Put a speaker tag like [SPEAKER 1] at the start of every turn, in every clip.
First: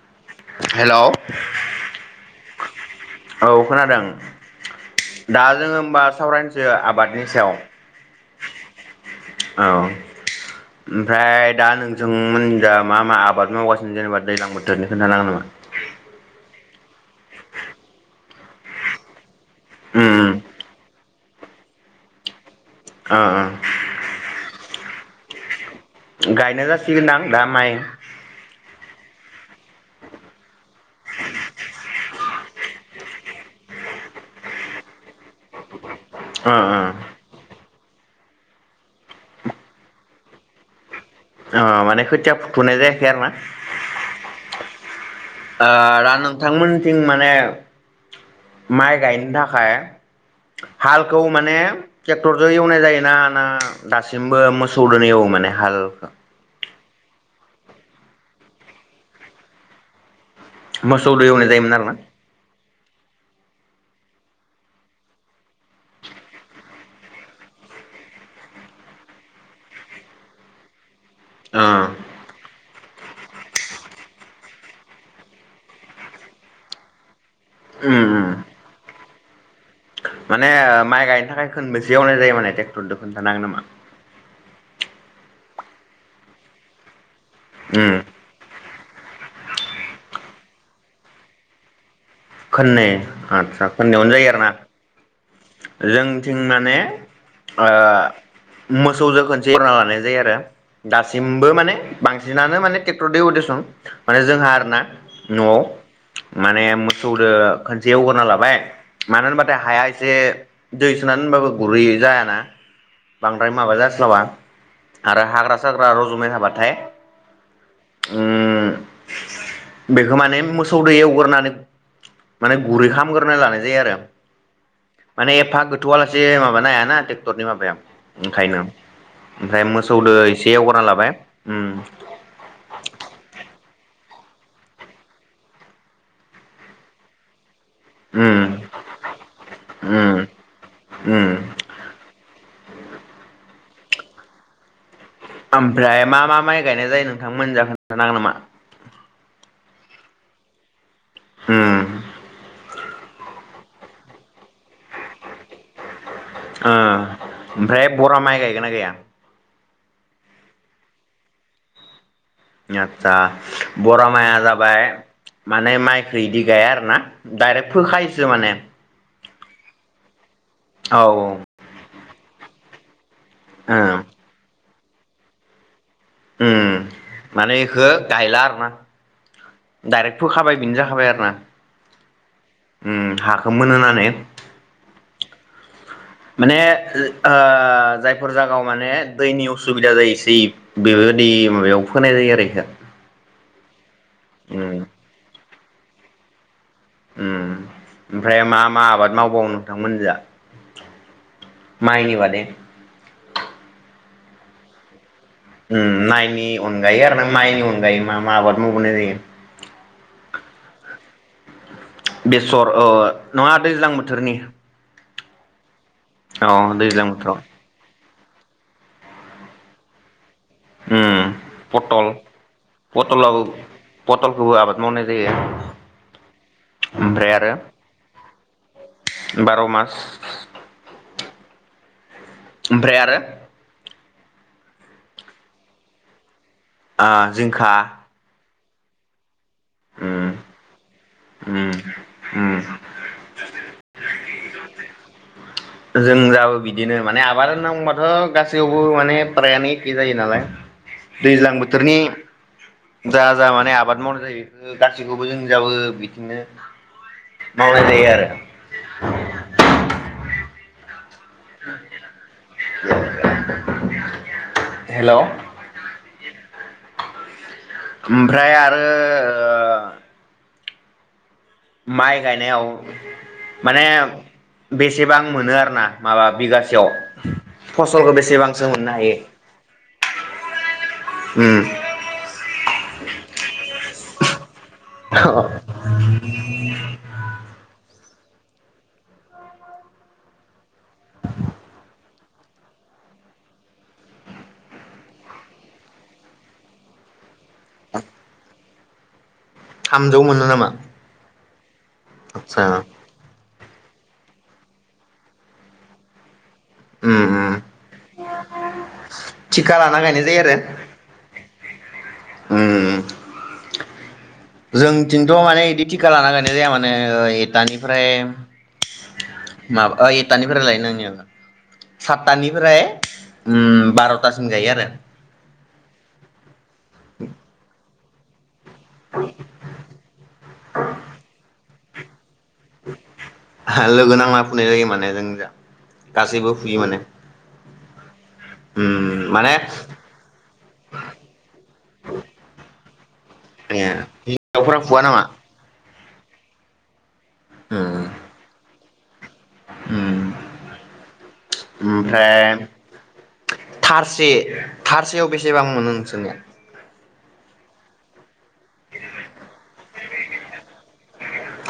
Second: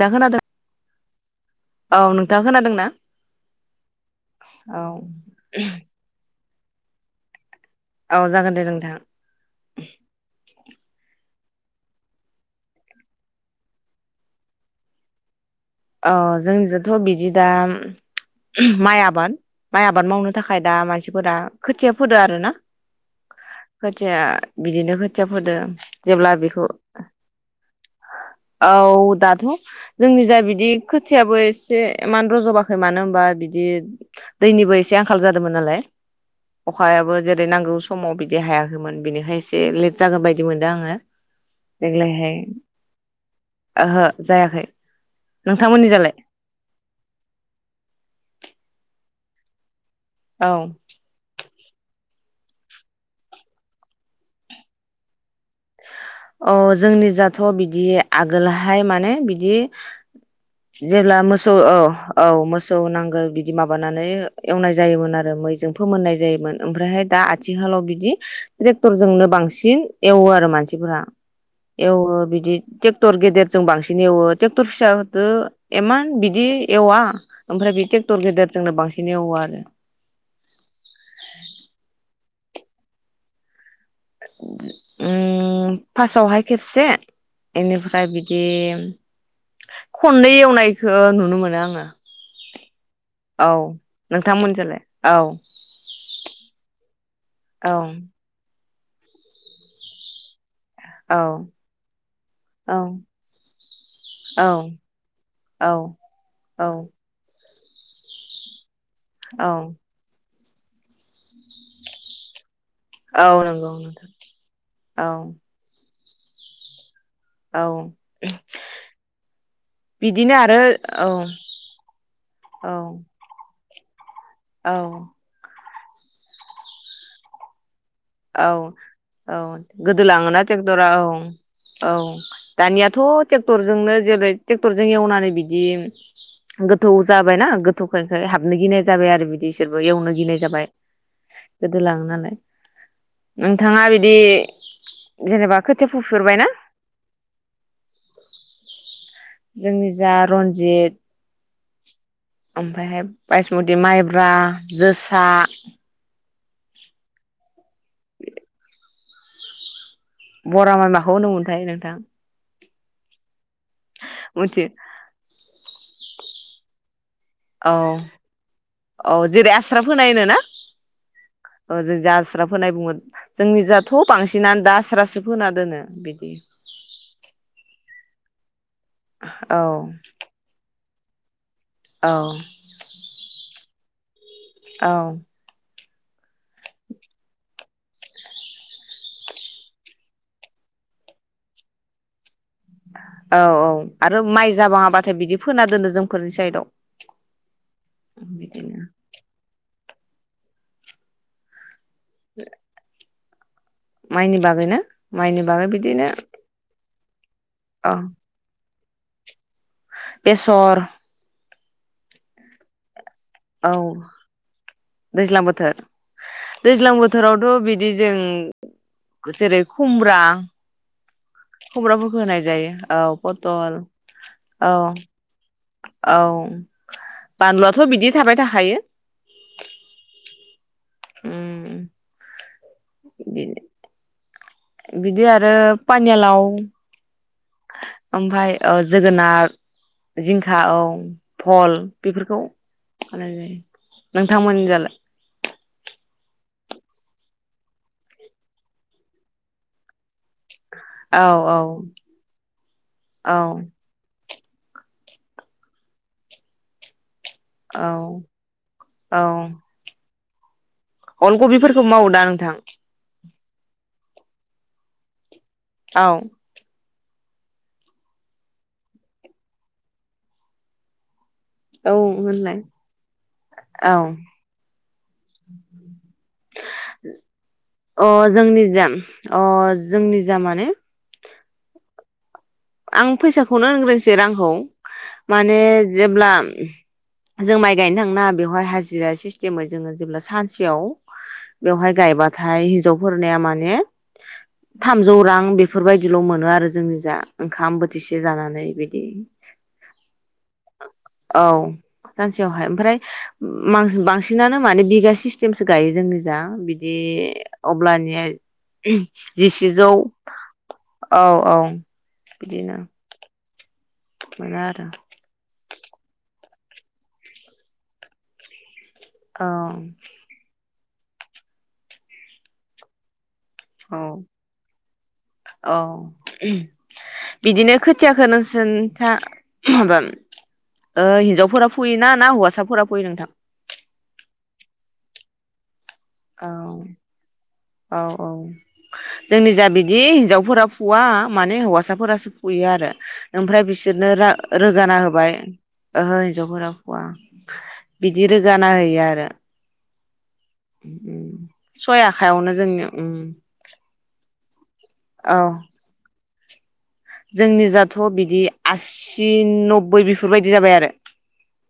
[SPEAKER 1] दा खोनादों
[SPEAKER 2] हेलौ। औ
[SPEAKER 1] औ नोंथाङा खोनादोंना
[SPEAKER 2] खोनादों
[SPEAKER 1] औ
[SPEAKER 2] दा जोङो होमबा सावरायनो [unintelligible] आबादनि सायाव।
[SPEAKER 1] औ जागोन दे नोंथां।
[SPEAKER 2] औ। ओमफ्राय दा नोंजोंमोननिजा दा मा मा आबाद मावगासिनो जेनेबा दैज्लां बोथोरनि खोन्थानोहागोन नामा?
[SPEAKER 1] अ जोंनिजोंथ' बिदि दा माइ आबाद। माइ आबाद
[SPEAKER 2] उम
[SPEAKER 1] मावनो थाखाय दा मा सिफोरा खोथिया फोदो आरो ना।
[SPEAKER 2] अ अ
[SPEAKER 1] खोथिया बिदिनो खोथिया फोदो जेब्ला
[SPEAKER 2] गायनो
[SPEAKER 1] बेखौ
[SPEAKER 2] जासिगोनदां दा माइ
[SPEAKER 1] औ दाथ' जोंनि जाय बि दि खोथियाबो एसे इमान रज'बाखै मानो होनोमबा बिदि दैनिबो एसे आंखाल जादोंमोन नालाय।
[SPEAKER 2] ओ ओ
[SPEAKER 1] अखायाबो जेरै नांगौ स समाव बिदि हायाखैमोन बिनिखाय एसे लेट जागोन बायदि मोनदों आङो।
[SPEAKER 2] अ माने
[SPEAKER 1] देग्लायहाय
[SPEAKER 2] खथिया फुथनाय जायाखै आरो ना?
[SPEAKER 1] ओहो जायाखै
[SPEAKER 2] ओ
[SPEAKER 1] नोंथांमोननि
[SPEAKER 2] दा
[SPEAKER 1] जालाय
[SPEAKER 2] नोंथांमोनथिं माने माइ गायनो थाखाय
[SPEAKER 1] औ
[SPEAKER 2] हालखौ माने ट्रेक्टरजों एवनाय जायो ना ना दासिमबो मोसौ दोनो एवो माने। हालखौ
[SPEAKER 1] अ जोंनि जा थ' बिदि आगोलहाय माने बिदि जेब्ला
[SPEAKER 2] मोसौदो एवनाय
[SPEAKER 1] मोसौ
[SPEAKER 2] जायोमोन
[SPEAKER 1] औ
[SPEAKER 2] आरोना
[SPEAKER 1] औ मोसौ औ नांगोल बिदि माबानानै एवनाय जायोमोन आरो मैजों फोमोननाय जायोमोन ओमफ्रायहाय दा आथिखालाव बिदि ट्रेक्टरजोंनो बांसिन एवो आरो। मानसिफोरा।
[SPEAKER 2] ओ
[SPEAKER 1] एवो बिदि ट्रेक्टर गेदेरजों बांसिन एवो ट्रेक्टर फिसादो एमान बिदि एवा। ओमफ्राय बे
[SPEAKER 2] उम उम
[SPEAKER 1] ट्रेक्टर गेदेर जोंनो बांसि [unintelligible] आरो
[SPEAKER 2] माने माइ गायनो थाखाय खोनबेसे एवनाय जायो माने ट्रेक्टर जों खोन्थानो हागोन नामा?
[SPEAKER 1] उम फारसआव हाय खेबसे।
[SPEAKER 2] उम
[SPEAKER 1] इनिफ्राय बिदि खननै एवनायखौ नुनो मोनो आङो।
[SPEAKER 2] खोनै
[SPEAKER 1] औ
[SPEAKER 2] आदसा खोननैयावनो जायो आरोना
[SPEAKER 1] नोंथांमोनजोंलाय औ
[SPEAKER 2] जोंथिं माने अ
[SPEAKER 1] औ
[SPEAKER 2] मोसौजों खनसे एवना लानाय जायो आरो
[SPEAKER 1] औ
[SPEAKER 2] दासिमबो माने बांसिनानो
[SPEAKER 1] औ
[SPEAKER 2] माने ट्रेक्टर दो एवो देसुन माने जोंहा आरोना न'आव
[SPEAKER 1] औ
[SPEAKER 2] माने
[SPEAKER 1] औ
[SPEAKER 2] मोसौदो खनसे एवग्रोना लाबाय मानो
[SPEAKER 1] औ
[SPEAKER 2] होनबाथाय हाया दै सोनानै होनबाबो गुरै जायाना
[SPEAKER 1] औ
[SPEAKER 2] बांद्राय
[SPEAKER 1] नंगौ
[SPEAKER 2] माबा
[SPEAKER 1] नोंथां
[SPEAKER 2] जास्लाबा
[SPEAKER 1] औ
[SPEAKER 2] आरो हाग्रा साग्रा र मोनाबाथाय
[SPEAKER 1] औ
[SPEAKER 2] बेखौ
[SPEAKER 1] बिदिनो
[SPEAKER 2] माने
[SPEAKER 1] आरो
[SPEAKER 2] मोसौ दो
[SPEAKER 1] औ
[SPEAKER 2] एवग्रोनानै [unintelligible] माने
[SPEAKER 1] औ
[SPEAKER 2] गुरै खालामग्रोनानै लानाय जायो आरो
[SPEAKER 1] औ
[SPEAKER 2] माने एफा गोथौआलासे माबा हायाना ट्रेक्टरनि माबाया ओंखायनो
[SPEAKER 1] औ औ
[SPEAKER 2] ओमफ्राय मोसौ
[SPEAKER 1] गोदो
[SPEAKER 2] दो
[SPEAKER 1] लाङोना
[SPEAKER 2] एसे एवग्रोना
[SPEAKER 1] ट्रेक्टरा औ
[SPEAKER 2] लाबाय उम
[SPEAKER 1] औ दानियाथ' ट्रेक्टर जोंनो जेरै ट्रेक्टरजों एवनानै बिदि गोथौ जाबायना [unintelligible]
[SPEAKER 2] उम
[SPEAKER 1] हाबनो गिनाय जाबाय आरो बिदि बिसोरबो
[SPEAKER 2] उम
[SPEAKER 1] एवनो गिनाय जाबाय
[SPEAKER 2] उम
[SPEAKER 1] गोदोलाङो नालाय नोंथाङा बिदि जेनेबा खोथिया
[SPEAKER 2] ओमफ्राय मा मा
[SPEAKER 1] फुफेरबायना
[SPEAKER 2] माइ गायनाय जायो नोंथांमोन जा खोनथानो हागोन नामा?
[SPEAKER 1] जोंनि जा रन्जित
[SPEAKER 2] उम
[SPEAKER 1] ओमफ्राय बायसमथि माइ मायब्रा जोसा
[SPEAKER 2] ओमफ्राय बरा माइ गायगोन ना गाया।
[SPEAKER 1] बरा माइ माखौ होनो मोनथाय नोंथां
[SPEAKER 2] [unintelligible] बरा माइया
[SPEAKER 1] मिथि
[SPEAKER 2] जाबाय माने माइ बादि गाया आरोना दाइरेक्ट
[SPEAKER 1] औ
[SPEAKER 2] फोखायोसो माने
[SPEAKER 1] औ जेरै आस्रा फोनाय होनो ना?
[SPEAKER 2] औ औ
[SPEAKER 1] जास्राब फोनाय बुंगोन जोंनिजाथ
[SPEAKER 2] ओं
[SPEAKER 1] बांसिनानो दास रासो फोना दोनो बिदि
[SPEAKER 2] उम माने एखो गायला आरोना
[SPEAKER 1] औ
[SPEAKER 2] डाइरेक्ट फोखाबाय बेनो जा [unintelligible]
[SPEAKER 1] औ
[SPEAKER 2] उम हा खो मोनहोनानै
[SPEAKER 1] औ औ।
[SPEAKER 2] माने ओ जायफोर जायगायावमाने दैनि उसुबिदा जायो सि बिबादि हाबायाव फोनायजायो आरो इ
[SPEAKER 1] औ औ। आरो माइ जाबाङाबाथाय बिदि फोना दोनो जोंफोरनि साइदआव।
[SPEAKER 2] उम ओमफ्राय मा
[SPEAKER 1] बिदिनो
[SPEAKER 2] मा आबाद मावबावो? नोंथां मोनजा माइनि बादै
[SPEAKER 1] माइनि बागैना?
[SPEAKER 2] उम मायनि अन गायो आरोना। माइनि
[SPEAKER 1] औ
[SPEAKER 2] अनगायै मा मा आबाद मावबावनाय जायो?
[SPEAKER 1] बेेसर
[SPEAKER 2] बेसर ओ। नङा
[SPEAKER 1] औ
[SPEAKER 2] दैज्लां बोथोरनि?
[SPEAKER 1] दैज्लां बोथोर
[SPEAKER 2] औ
[SPEAKER 1] दैज्लां
[SPEAKER 2] बोथोराव
[SPEAKER 1] बोथोरावथ बिदि जों जेरै खुमब्रा
[SPEAKER 2] उम पटल
[SPEAKER 1] खुमब्राफोरखौ होनाय जायो औ
[SPEAKER 2] पटलाव
[SPEAKER 1] पटल
[SPEAKER 2] पटलखौबो
[SPEAKER 1] औ
[SPEAKER 2] आबाद मावनाय जायो
[SPEAKER 1] औ
[SPEAKER 2] ओमफ्राय आरो
[SPEAKER 1] बानलुआथ बिदि थाबाय थाखायो।
[SPEAKER 2] बार' मास
[SPEAKER 1] उम।
[SPEAKER 2] ओमफ्राय आरो?
[SPEAKER 1] बिदि आरो पानिलाव
[SPEAKER 2] ओ जिंखा
[SPEAKER 1] ओमफ्राय ओ जोगोनार
[SPEAKER 2] उम
[SPEAKER 1] जिंखा औ
[SPEAKER 2] उम
[SPEAKER 1] भल बेफोरखौ
[SPEAKER 2] उम
[SPEAKER 1] होनाय जायो। नोंथांमोनि जाला
[SPEAKER 2] जों जाबो बिदिनो माने आबाद होनना बुंबाथ' गासैयावबो माने फ्रायानो एखे जायो नालाय।
[SPEAKER 1] औ
[SPEAKER 2] दैज्लां
[SPEAKER 1] औ
[SPEAKER 2] बोथोरनि जा
[SPEAKER 1] औ
[SPEAKER 2] जा माने आबाद मावनाय जायो। गासैखौबो जोंनिजाबो बिदिनो- मावनाय
[SPEAKER 1] औ
[SPEAKER 2] जायो आरो
[SPEAKER 1] औ। अलकबिफोरखौ मावो दा नोंथां?
[SPEAKER 2] हेल'।
[SPEAKER 1] औ।
[SPEAKER 2] ओमफ्राय आरो ओ।
[SPEAKER 1] औ
[SPEAKER 2] माइ
[SPEAKER 1] होनलाय
[SPEAKER 2] गायनायाव माने
[SPEAKER 1] औ
[SPEAKER 2] बेसेबां मोनो आरोना माबा बिगासेयाव फसलखौ
[SPEAKER 1] अ जोंनि
[SPEAKER 2] बेसेबांसो
[SPEAKER 1] जा
[SPEAKER 2] मोननो हायो?
[SPEAKER 1] अ जोंनि जा माने
[SPEAKER 2] उम।
[SPEAKER 1] आं फैसाखौनो होनग्रोनोसै रांखौ। माने जेब्ला जों माइ गायनो थाङोना बेवहाय हाजिरा सिस्टेमै जोङो जेब्ला सानसेयाव बेवहाय गायबाथाय हिन्जावफोरनिआ माने थामजौ रां बेफोरबायदिल' मोनो आरो जोंनिजा ओंखाम बोथिसे जानानै बिदि।
[SPEAKER 2] थामजौ मोनो नामा?
[SPEAKER 1] औ
[SPEAKER 2] आतसा
[SPEAKER 1] सानसेयावहाय ओमफ्राय बांसिनानो माने बिगा सिस्टेमसो गायो जोंनिजा बिदि
[SPEAKER 2] उम उम
[SPEAKER 1] अब्लानि
[SPEAKER 2] थिखा
[SPEAKER 1] जिसेजौ
[SPEAKER 2] लाना गायनाय जायो आरो
[SPEAKER 1] औ औ। [inaudible]
[SPEAKER 2] उम
[SPEAKER 1] बिदिनो मोनो आरो
[SPEAKER 2] जोंथिंथ' माने बिदि थिका लाना गायना जाया माने एटानिफ्राय
[SPEAKER 1] औ
[SPEAKER 2] माबा अ एटानिफ्राय लायोनो साततानिफ्राय
[SPEAKER 1] औ
[SPEAKER 2] बार'थासिम गायो आरो।
[SPEAKER 1] औ उम। बिदिनो खो थियाखोनो जोंनिजा माबा ओ हिनजावफोरा फुयैना ना हौवासा
[SPEAKER 2] लोगो नांला फुनाय जायो माने जोंनिजा
[SPEAKER 1] औ औ औ
[SPEAKER 2] उम माने
[SPEAKER 1] जोंनिजा बिदि हिनजावसाफोरा फुवा माने हौवासाफोरासो फुयो आरो ओमफ्राय
[SPEAKER 2] ए
[SPEAKER 1] बिसोरनो
[SPEAKER 2] हिनजावफोरा
[SPEAKER 1] रोगाना
[SPEAKER 2] फुवा नामा?
[SPEAKER 1] होबाय ओहो हिन्जावफोरा फुवा। बिदि रोगाना होयो आरो। [unintelligible]
[SPEAKER 2] ओम।
[SPEAKER 1] उम उम सय आखायावनो जोंनि उम
[SPEAKER 2] ए थारसेयाव बेसेबां मोनो नोंसोरनिया?
[SPEAKER 1] जोंनि जाथ' बिदि आसि नबबै बेफोरबायदि जाबाय आरो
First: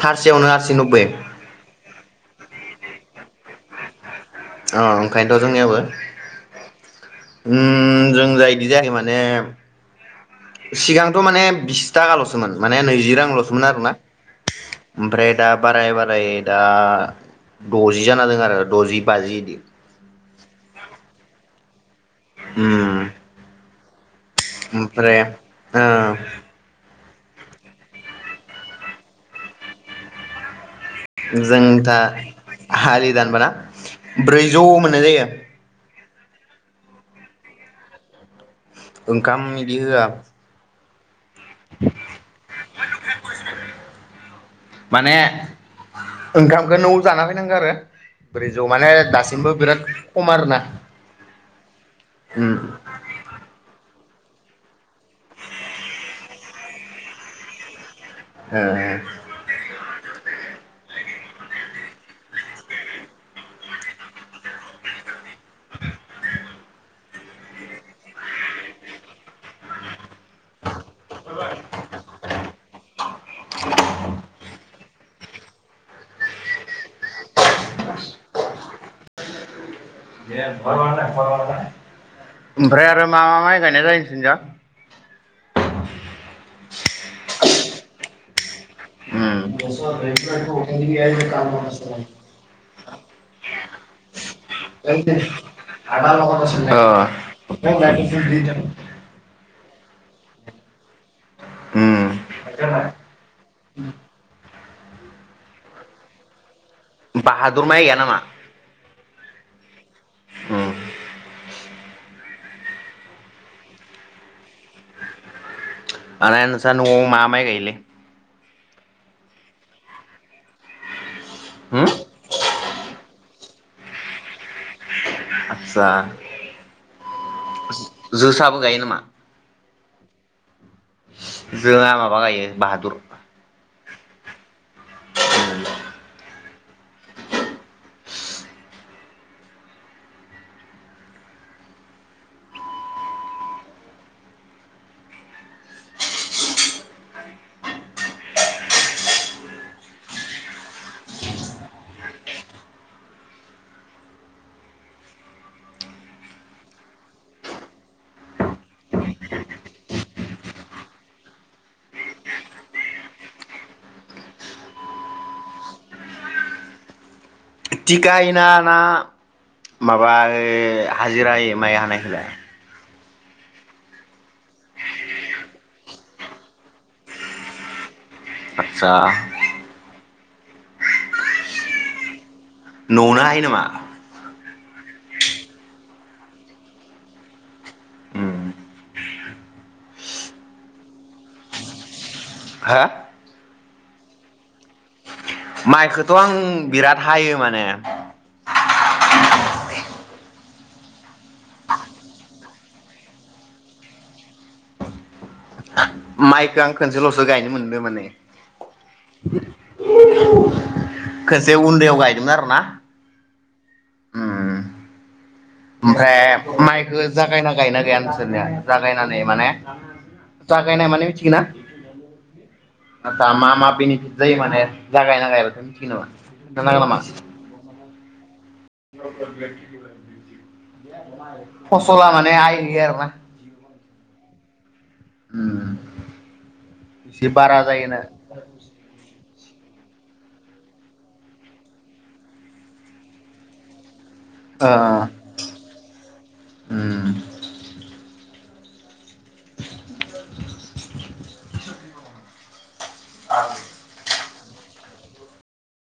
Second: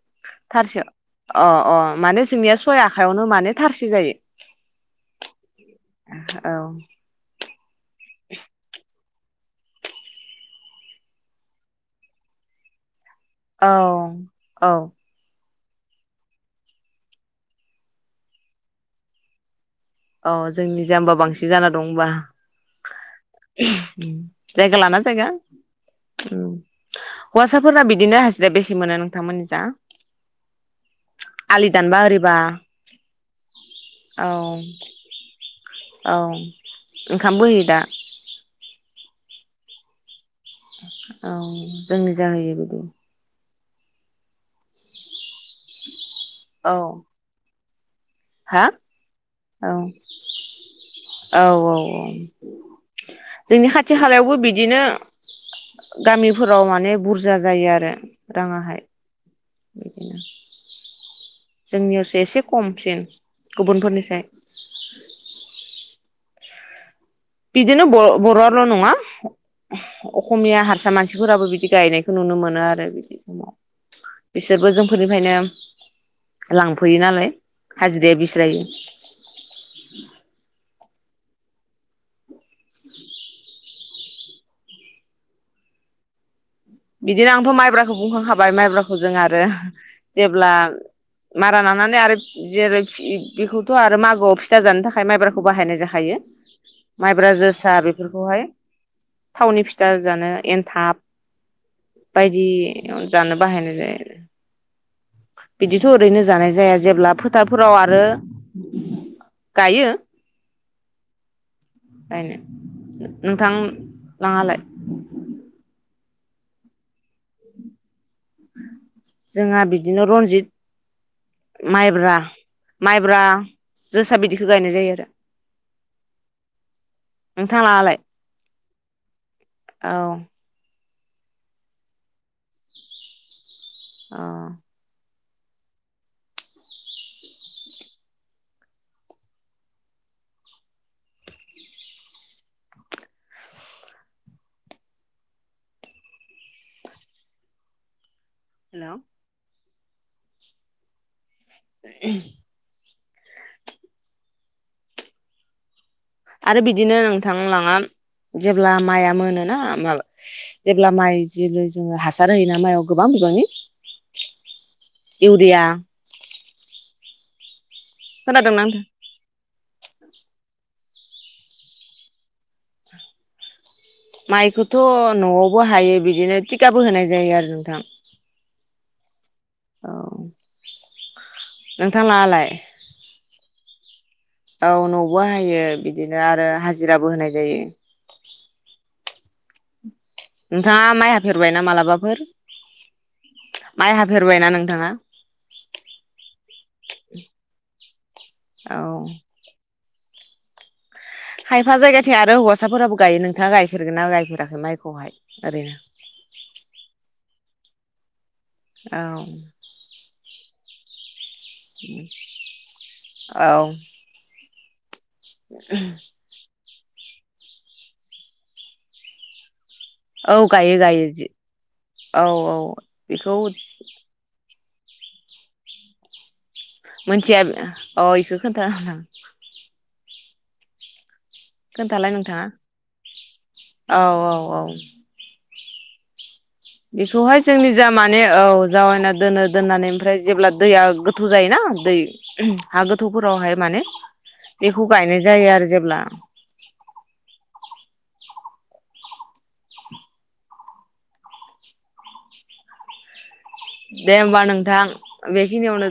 [SPEAKER 2] थारसेयावनो आसि नब्बै
[SPEAKER 1] ओ ओ माने जोंनिया सय आखायावनो माने थारसे जायो
[SPEAKER 2] अ ओंखायनोथ' जोंनियाबो
[SPEAKER 1] औ
[SPEAKER 2] ओम जों जा इदि जायाखै माने सिगांथ' माने बिसथागाल' सोमोन माने नैजि रां लसोमोन
[SPEAKER 1] औ
[SPEAKER 2] आरोना
[SPEAKER 1] औ
[SPEAKER 2] ओमफ्राय दा बाराय बाराय दा द'जि जानादों आरो द'जि बाजि इदि
[SPEAKER 1] जि जाना दं होमबा
[SPEAKER 2] उम
[SPEAKER 1] उम
[SPEAKER 2] ओमफ्राय ओ
[SPEAKER 1] उम हौवासाफोरा बिदिनो हाजिरा बेसे मोनो नोंथांमोननि जा?
[SPEAKER 2] जों
[SPEAKER 1] आलि
[SPEAKER 2] दा
[SPEAKER 1] दानबा ओरैबा
[SPEAKER 2] आलि दानबाना
[SPEAKER 1] औ
[SPEAKER 2] ब्रैजौ मोनो जायो।
[SPEAKER 1] औ ओंखामबो होयो दा?
[SPEAKER 2] ओंखाम इदि होवा
[SPEAKER 1] [inaudible] औ जोंनि जा होयो बिदि
[SPEAKER 2] माने
[SPEAKER 1] औ
[SPEAKER 2] ओंखामखौ न'आव जाना फैनांगौ आरो
[SPEAKER 1] हा
[SPEAKER 2] ब्रैजौ माने दासिमबो
[SPEAKER 1] औ
[SPEAKER 2] बिराद खम आरोना
[SPEAKER 1] औ औ
[SPEAKER 2] उम
[SPEAKER 1] जोंनि खा थि खालायावबो बिदिनो गामिफोराव माने बुरजा जायो आरो
[SPEAKER 2] ओ
[SPEAKER 1] राङाहाय
[SPEAKER 2] ओ
[SPEAKER 1] बिदिनो जोंनियावसो एसे खमसिन गुबुनफोरनिसाय बिदिनो बर' बर' आल' नङा अखमिया हारसा मानसिफोराबो बिदि गायनायखौ नुनो मोनो आरो बिदि समाव बिसोरबो जों बेनिफ्रायनो लांफैयो नालाय हाजिराया बिस्रायो
[SPEAKER 2] [inaudible] ओमफ्राय आरो मा मा माइ गायनाय जायो नोंसिनि जा?
[SPEAKER 1] बिदिनो आंथ' माइब्राखौ बुंखांखाबाय माइब्राखौ‌ जों आरो जेब्ला मारा नानानै आरो जेरै बेखौथ' आरो मागोआव फिथा जानो थाखाय माइब्राखौ बाहायनाय जाखायो माइब्रा जोसा बेफोरखौहाय थावनि फि जा-जानो एन्थाब
[SPEAKER 2] उम
[SPEAKER 1] बायदि जानो बाहायनाय जायो। बिदिथ' ओरैनो जानाय जाया। जेब्ला
[SPEAKER 2] बाहादुर
[SPEAKER 1] फोथारफोराव
[SPEAKER 2] माइ गाया
[SPEAKER 1] आरो
[SPEAKER 2] नामा?
[SPEAKER 1] गायो।
[SPEAKER 2] उम
[SPEAKER 1] नोंथां लांङालाय?
[SPEAKER 2] माने नोंसा न'आव मा माइ गाइयोलोय?
[SPEAKER 1] जोंहा बिदिनो रनजित
[SPEAKER 2] होम
[SPEAKER 1] माइब्रा-माइब्रा जोसा बिदिखौ गायनाय जायो आरो
[SPEAKER 2] आस्सा
[SPEAKER 1] नोंथां लाङालाय
[SPEAKER 2] जोसाबो गायो नामा?
[SPEAKER 1] औ।
[SPEAKER 2] जोंहा माबा गायो बाहादुर।
[SPEAKER 1] अ
[SPEAKER 2] [inaudible]
[SPEAKER 1] हेलौ ओम आरो बिदिनो नोंथांलाङा जेब्ला माइआ मोनोना जेब्ला माइ ज जोङो हासार होयोना माइयाव गोबां बिबांनि इउरिया
[SPEAKER 2] टिखा होयोना
[SPEAKER 1] खोनादोंना
[SPEAKER 2] ना
[SPEAKER 1] नोंथां?
[SPEAKER 2] माबा ओ हाजिरा होयो माइ हानायखौलाय?
[SPEAKER 1] माइखौथ' न'आवबो हायो बिदिनो थिखाबो होनाय जायो आरो नोंथां।
[SPEAKER 2] आदसा
[SPEAKER 1] औ नोंथां लाङालाय?
[SPEAKER 2] न'आवनो हायो नामा?
[SPEAKER 1] औ न'आवबो हायो बिदिनो आरो हाजिराबो होनाय जायो।
[SPEAKER 2] उम
[SPEAKER 1] नोंथाङा माइ हाफेरबायना मालाबाफोर?
[SPEAKER 2] हो?
[SPEAKER 1] माइ हाफेरबायना नोंथाङा?
[SPEAKER 2] माइखौथ' आं बिराद हायो माने
[SPEAKER 1] औ खायफा जायगाथिं आरो हौवासाफोराबो गायो नोंथाङा गायफेरगोन ना गायफेराखै माइखौहाय ओरैनो?
[SPEAKER 2] माइखौ आं खनसेल'सो गायनो मोनदों माने
[SPEAKER 1] औ
[SPEAKER 2] [inaudible] खनसे उन्दैयाव गायदोंमोन आरो ना।
[SPEAKER 1] औ
[SPEAKER 2] ओमफ्राय माइ जागायना गायना गाया नोंसोरनिया जागायनानै माने
[SPEAKER 1] औ गायो
[SPEAKER 2] जागायनाय
[SPEAKER 1] गायो
[SPEAKER 2] माने
[SPEAKER 1] जि
[SPEAKER 2] मिथिगोना
[SPEAKER 1] औ औ
[SPEAKER 2] आसा
[SPEAKER 1] बेखौ
[SPEAKER 2] मा मा बेनिफिट जायो माने। [unintelligible] नामा
[SPEAKER 1] मोनथिया अ बेखौ खोनथानो आं।
[SPEAKER 2] [unintelligible]
[SPEAKER 1] नोंथाङा औ
[SPEAKER 2] [unintelligible]
[SPEAKER 1] औ औ।
[SPEAKER 2] उम।
[SPEAKER 1] बेखौहाय जोंनि जा माने औ जावायना दोनो। दोननानै ओमफ्राय जेब्ला दैया गोथौ जायोना दै हा गोथौफोरावहाय माने बेखौ गायनाय जायो आरो जेब्ला।
[SPEAKER 2] ओ आ।
[SPEAKER 1] दे होमबा नोंथां बेखिनियावनो